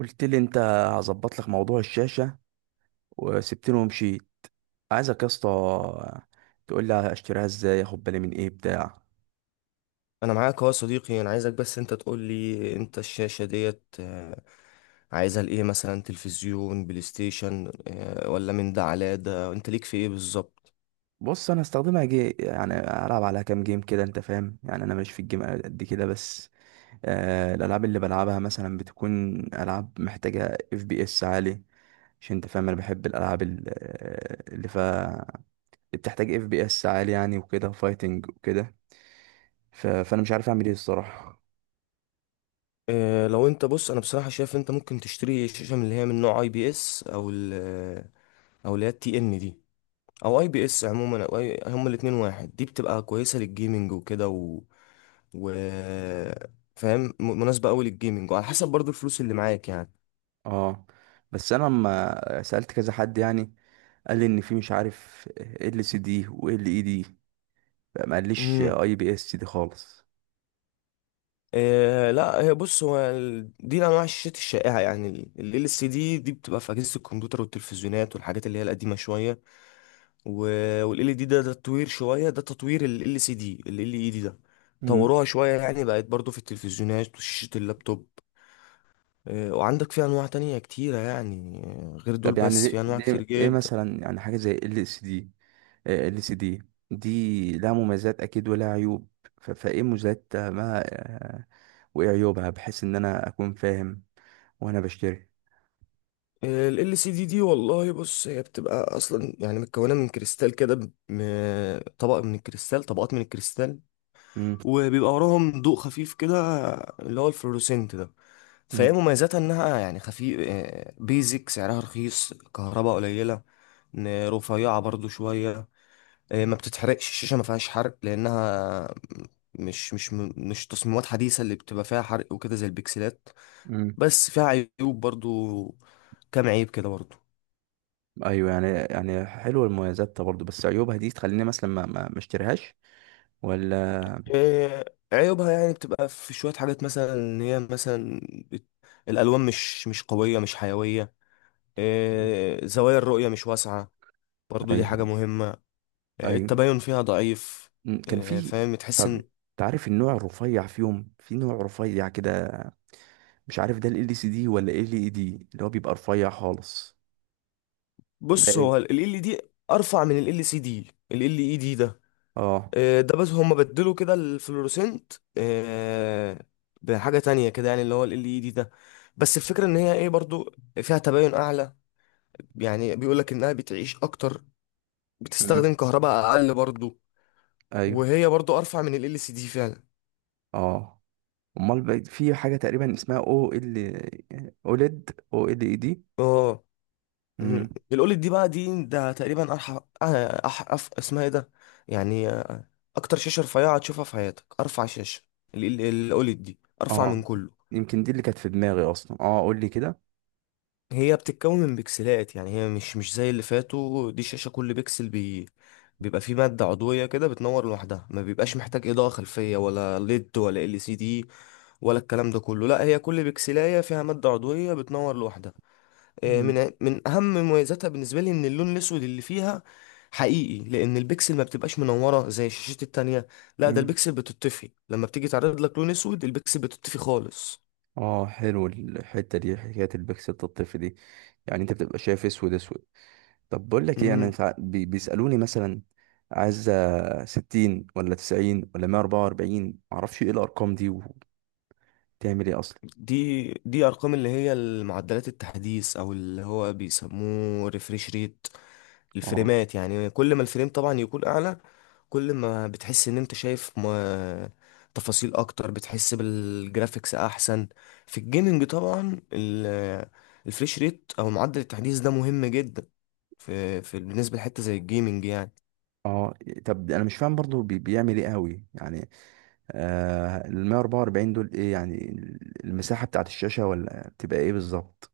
قلت لي انت هظبط لك موضوع الشاشه وسبتني ومشيت. عايزك يا اسطى تقول لي اشتريها ازاي، اخد بالي من ايه بتاع. انا معاك اهو يا صديقي، انا عايزك بس انت تقول لي انت الشاشة ديت عايزها لايه؟ مثلا تلفزيون، بلاي ستيشن آه،، ولا من ده على ده؟ انت ليك في ايه بالظبط؟ بص انا استخدمها جي، يعني العب عليها كام جيم كده، انت فاهم، يعني انا ماليش في الجيم قد كده، بس الالعاب اللي بلعبها مثلا بتكون العاب محتاجه اف بي اس عالي، عشان انت فاهم انا بحب الالعاب اللي بتحتاج اف بي اس عالي يعني، وكده فايتنج وكده. فانا مش عارف اعمل ايه الصراحه. لو انت بص، انا بصراحة شايف انت ممكن تشتري شاشة من اللي هي من نوع اي بي اس، او ال آه، او اللي هي التي ان دي، او اي بي اس عموما، او هما الاتنين واحد. دي بتبقى كويسة للجيمنج وكده و... فاهم؟ مناسبة قوي للجيمنج، وعلى حسب برضو الفلوس اللي معاك يعني. اه، بس انا لما سألت كذا حد يعني، قال لي ان في، مش عارف، ال سي دي و ال اي دي، ما قاليش مم. اي بي اس دي خالص. إيه لا، هي بص، دي انواع الشاشات الشائعه يعني. ال ال سي دي دي بتبقى في اجهزه الكمبيوتر والتلفزيونات والحاجات اللي هي القديمه شويه. وال ال دي ده تطوير شويه، ده تطوير ال ال سي دي. ال ال اي دي ده مم. طوروها شويه يعني، بقت برضو في التلفزيونات وشاشه اللابتوب. إيه، وعندك في انواع تانية كتيره يعني غير دول، طب يعني بس ليه في انواع كتير ايه جدا. مثلا، يعني حاجة زي ال سي دي؟ ال سي دي دي لها مميزات اكيد ولها عيوب، فايه مميزات، ما آه، وايه عيوبها بحيث ان انا اكون فاهم وانا بشتري؟ ال ال سي دي دي والله بص، هي بتبقى اصلا يعني متكونه من كريستال كده، طبق من الكريستال، طبقات من الكريستال، مم. وبيبقى وراهم ضوء خفيف كده اللي هو الفلوروسنت ده. فهي مم. مميزاتها انها يعني خفيف، بيزك سعرها رخيص، كهرباء قليلة، رفيعة برضو شوية. ما بتتحرقش الشاشة، ما فيهاش حرق، لأنها مش تصميمات حديثة اللي بتبقى فيها حرق وكده زي البكسلات. مم. بس فيها عيوب برضو، كام عيب كده برضو. ايوه يعني، يعني حلوه المميزات ده برضه، بس عيوبها دي تخليني مثلا ما اشتريهاش ولا؟ آه، عيوبها يعني بتبقى في شوية حاجات، مثلا ان هي مثلا بت- الألوان مش قوية، مش حيوية. مم. زوايا الرؤية مش واسعة، برضو دي حاجة ايوه. مهمة. ايوه. التباين فيها ضعيف. م، كان في. فاهم، تحس طب ان. تعرف النوع الرفيع فيهم، في نوع رفيع كده، مش عارف ده ال سي دي ولا ال اي دي، اللي هو بيبقى رفيع خالص؟ ده بص، ايه؟ هو ال ال دي ارفع من ال ال سي دي. ال ال اي دي ده اه. آه،، ده بس هما بدلوا كده الفلوروسنت بحاجة تانية كده يعني، اللي هو ال ال اي دي ده. بس الفكرة ان هي ايه برضو، فيها تباين اعلى، يعني بيقولك انها بتعيش اكتر، مم. بتستخدم كهرباء اقل برضو، ايوه. وهي برضو ارفع من ال ال سي دي فعلا. اه. امال بقى في حاجه تقريبا اسمها او ال، اوليد، او ال اي دي؟ اه مم. امم. الاولد دي بقى ده تقريبا ارحف اسمها ايه ده؟ يعني اكتر شاشه رفيعه هتشوفها في حياتك. ارفع شاشه الاولد دي، ارفع اه، من كله. يمكن دي اللي كانت في دماغي اصلا. اه قول لي كده. هي بتتكون من بكسلات، يعني هي مش زي اللي فاتوا. دي شاشه كل بكسل بيبقى فيه ماده عضويه كده، بتنور لوحدها، ما بيبقاش محتاج اضاءه خلفيه ولا ليد ولا ال سي دي ولا الكلام ده كله. لا، هي كل بكسلايه فيها ماده عضويه بتنور لوحدها. مم. من اهم مميزاتها بالنسبه لي ان اللون الاسود اللي فيها حقيقي، لان البكسل ما بتبقاش منوره زي الشاشات التانية. لا، ده مم. البكسل بتطفي، لما بتيجي تعرض لك لون اسود البكسل بتطفي خالص. اه حلو الحته دي، حكايه البكسل الطفل دي، يعني انت بتبقى شايف اسود اسود. طب بقول لك ايه، انا إمم. بيسالوني مثلا، عايز ستين ولا تسعين ولا مية اربعة واربعين، معرفش ايه الارقام دي وبتعمل ايه اصلا. دي ارقام اللي هي معدلات التحديث، او اللي هو بيسموه ريفريش ريت، اه. الفريمات، يعني كل ما الفريم طبعا يكون اعلى، كل ما بتحس ان انت شايف ما تفاصيل اكتر، بتحس بالجرافيكس احسن. في الجيمنج طبعا الفريش ريت او معدل التحديث ده مهم جدا، في بالنسبه لحته زي الجيمنج يعني. اه، طب انا مش فاهم برضو، بيعمل ايه قوي يعني؟ ال 144 دول ايه يعني؟ المساحة بتاعت الشاشة، ولا بتبقى ايه بالظبط؟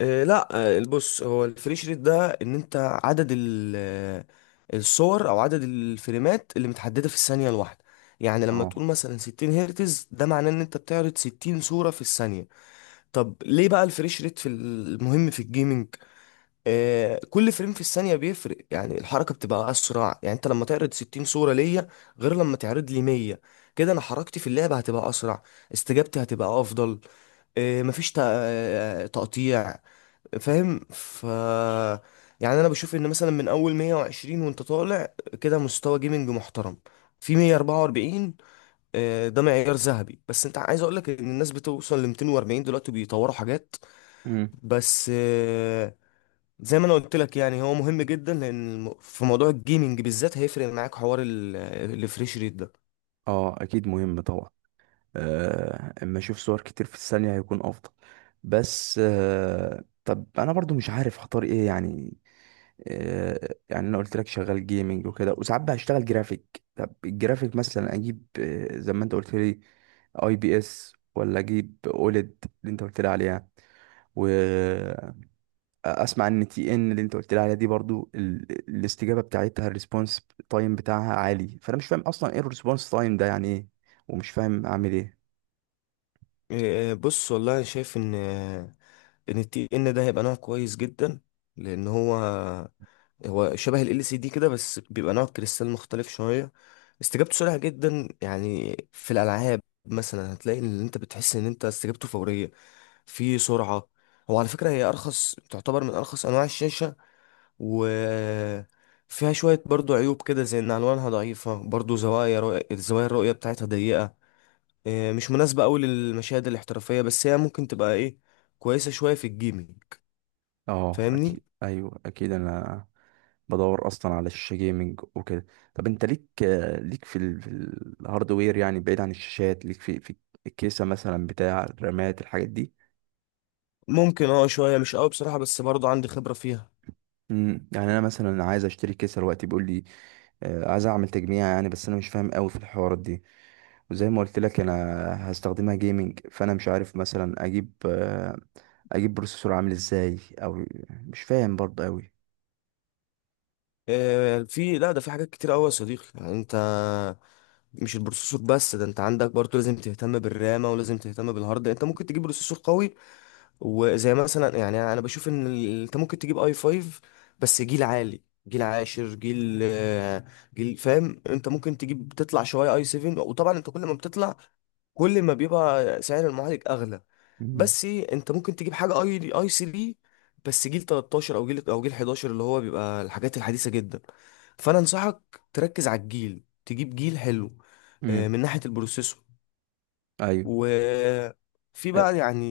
لا. بص، هو الفريش ريت ده، ان انت عدد الصور او عدد الفريمات اللي متحدده في الثانيه الواحده. يعني لما اه. تقول مثلا 60 هرتز، ده معناه ان انت بتعرض 60 صوره في الثانيه. طب ليه بقى الفريش ريت في المهم في الجيمنج؟ آه، كل فريم في الثانيه بيفرق، يعني الحركه بتبقى اسرع. يعني انت لما تعرض 60 صوره ليا، غير لما تعرض لي 100، كده انا حركتي في اللعبه هتبقى اسرع، استجابتي هتبقى افضل. مفيش تقطيع، فاهم؟ ف يعني انا بشوف ان مثلا من اول 120 وانت طالع كده مستوى جيمنج محترم. في 144 ده معيار ذهبي، بس انت عايز اقول لك ان الناس بتوصل ل 240 دلوقتي، بيطوروا حاجات. امم. بس زي ما انا قلت لك يعني، هو مهم جدا، لان في موضوع الجيمنج بالذات هيفرق معاك حوار الفريش ريت ده. اه اكيد مهم طبعا. اما اشوف صور كتير في الثانية هيكون افضل. بس طب انا برضو مش عارف هختار ايه يعني. يعني انا قلت لك شغال جيمنج وكده، وساعات بشتغل جرافيك. طب الجرافيك مثلا اجيب زي ما انت قلت لي، اي بي اس ولا اجيب اوليد اللي انت قلت لي عليها؟ واسمع، ان تي ان اللي انت قلت لي عليها دي برضو الاستجابه بتاعتها، الريسبونس تايم بتاعها عالي، فانا مش فاهم اصلا ايه الريسبونس تايم ده يعني ايه، ومش فاهم اعمل ايه. بص والله، انا شايف ان ان التي ان ده هيبقى نوع كويس جدا، لان هو شبه ال LCD كده، بس بيبقى نوع كريستال مختلف شوية. استجابته سريعة جدا، يعني في الألعاب مثلا هتلاقي ان انت بتحس ان انت استجابته فورية، في سرعة. هو على فكرة هي أرخص، تعتبر من أرخص أنواع الشاشة. و فيها شوية برضو عيوب كده، زي إن ألوانها ضعيفة برضو، زوايا رؤية الزوايا الرؤية بتاعتها ضيقة. إيه، مش مناسبة أوي للمشاهد الاحترافية، بس هي ممكن تبقى إيه، كويسة شوية في الجيمنج، اه فاهمني. اكيد. ايوه اكيد انا بدور اصلا على شاشه جيمنج وكده. طب انت ليك، في الهاردوير يعني، بعيد عن الشاشات، ليك في الكيسه مثلا، بتاع الرامات، الحاجات دي؟ ممكن، اه شوية مش أوي بصراحة، بس برضو عندي خبرة فيها. امم. يعني انا مثلا عايز اشتري كيسه دلوقتي، بيقول لي عايز اعمل تجميع يعني، بس انا مش فاهم قوي في الحوارات دي. وزي ما قلت لك انا هستخدمها جيمنج، فانا مش عارف مثلا اجيب اجيب بروسيسور عامل ازاي، او مش فاهم برضه قوي. آه، في لا ده في حاجات كتير قوي يا صديقي، يعني انت مش البروسيسور بس، ده انت عندك برضه لازم تهتم بالرامة، ولازم تهتم بالهارد. انت ممكن تجيب بروسيسور قوي، وزي مثلا يعني انا بشوف ان انت ممكن تجيب اي 5، بس جيل عالي، جيل عاشر، جيل آه، جيل فاهم. انت ممكن تجيب تطلع شويه اي 7، وطبعا انت كل ما بتطلع كل ما بيبقى سعر المعالج اغلى. بس انت ممكن تجيب حاجه اي 3، بس جيل 13 او جيل 11، اللي هو بيبقى الحاجات الحديثه جدا. فانا انصحك تركز على الجيل، تجيب جيل حلو. امم. من ناحيه البروسيسور. ايوه. وفي آه، بقى يعني،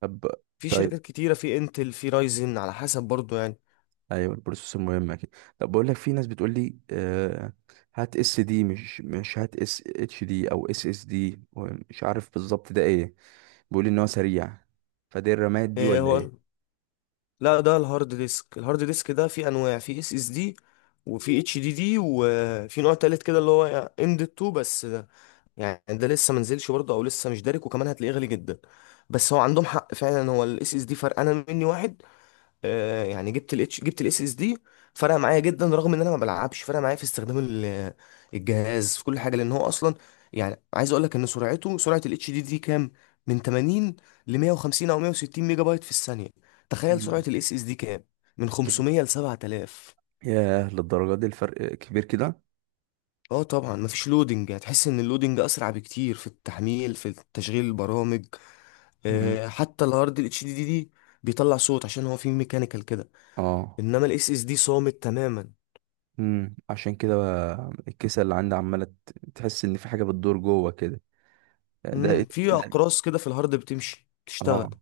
طب. في طيب. شركات كتيرة، في انتل، في رايزن، على حسب برضو يعني. ايوه البروسيسور مهم اكيد. طب بقول لك، في ناس بتقول لي هات اس دي، مش هات، اس اتش دي او اس اس دي، مش عارف بالظبط ده ايه، بيقول لي ان هو سريع، فدي الرامات دي إيه، ولا هو ايه؟ لا ده الهارد ديسك، الهارد ديسك ده في انواع، في اس اس دي، وفي اتش دي دي، وفي نوع تالت كده اللي هو ام دي 2، بس ده يعني ده لسه منزلش برضه او لسه مش دارك، وكمان هتلاقيه غالي جدا. بس هو عندهم حق فعلا، هو الاس اس دي فرقانه مني واحد. يعني جبت الاتش جبت الاس اس دي، فرق معايا جدا، رغم ان انا ما بلعبش. فرق معايا في استخدام الجهاز في كل حاجه، لان هو اصلا، يعني عايز اقول لك ان سرعته، سرعه الاتش دي دي كام؟ من 80 ل 150 او 160 ميجا بايت في الثانيه. تخيل سرعه مم. الاس اس دي كام؟ من اوكي. 500 ل 7,000. ياه، للدرجه دي الفرق كبير كده؟ اه طبعا، مفيش لودنج، هتحس ان اللودنج اسرع بكتير في التحميل، في تشغيل البرامج. مم. حتى الهارد الاتش دي دي بيطلع صوت، عشان هو فيه ميكانيكال كده. اه. انما الاس اس دي صامت تماما. امم، عشان كده بقى الكيسه اللي عندي عماله تحس ان في حاجه بتدور جوه كده. ده مم، إيه؟ في ده؟ اقراص كده في الهارد بتمشي تشتغل. اه.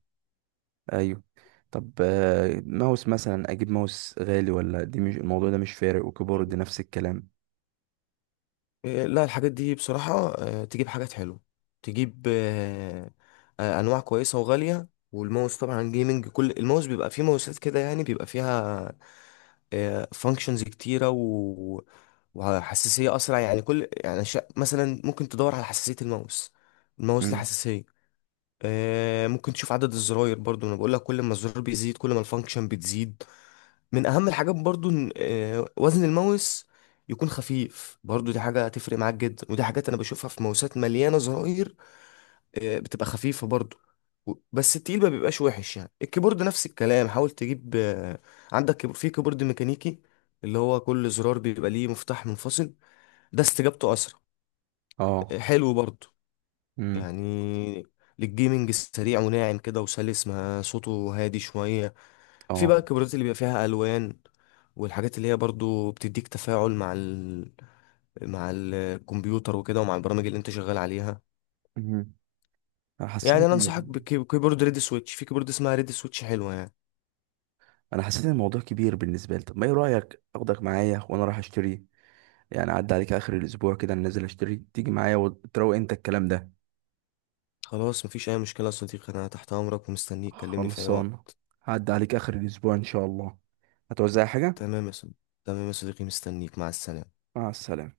ايوه. طب ماوس مثلا اجيب ماوس غالي، ولا دي مش، الموضوع ده مش فارق؟ وكيبورد نفس الكلام. إيه، لا الحاجات دي بصراحة تجيب حاجات حلوة، تجيب انواع كويسة وغالية. والماوس طبعا جيمنج، كل الماوس بيبقى فيه، ماوسات كده يعني بيبقى فيها فانكشنز كتيرة وحساسية اسرع. يعني كل يعني مثلا ممكن تدور على حساسية الماوس، الماوس له امم. حساسية. ممكن تشوف عدد الزراير برضو. انا بقول لك كل ما الزرار بيزيد كل ما الفانكشن بتزيد. من اهم الحاجات برضو وزن الماوس يكون خفيف برضو، دي حاجة هتفرق معاك جدا. ودي حاجات انا بشوفها في ماوسات مليانة زراير بتبقى خفيفة برضو. بس التقيل ما بيبقاش وحش يعني. الكيبورد نفس الكلام، حاول تجيب عندك في كيبورد ميكانيكي، اللي هو كل زرار بيبقى ليه مفتاح منفصل، ده استجابته اسرع. اه. حلو برضو امم. يعني، للجيمنج سريع وناعم كده وسلس، ما صوته هادي شوية. في اه. بقى الكاميرات اللي بيبقى فيها الوان، والحاجات اللي هي برضو بتديك تفاعل مع مع الكمبيوتر وكده، ومع البرامج اللي انت شغال عليها. امم. انا يعني حسيت انا ان انصحك ال- بكيبورد ريد سويتش، في كيبورد اسمها ريد سويتش حلوه يعني. انا حسيت ان الموضوع كبير بالنسبه لي. طب ما ايه رايك اخدك معايا وانا رايح اشتري، يعني اعدي عليك اخر الاسبوع كده، أنا نازل اشتري تيجي معايا وتروق انت الكلام ده. خلاص، مفيش اي مشكله يا صديقي، انا تحت امرك ومستنيك، كلمني في اي خلصان. وقت. هعدي عليك اخر الاسبوع ان شاء الله، هتوزع حاجه؟ تمام يا صديقي. تمام يا صديقي، مستنيك، مع السلامه. مع السلامه.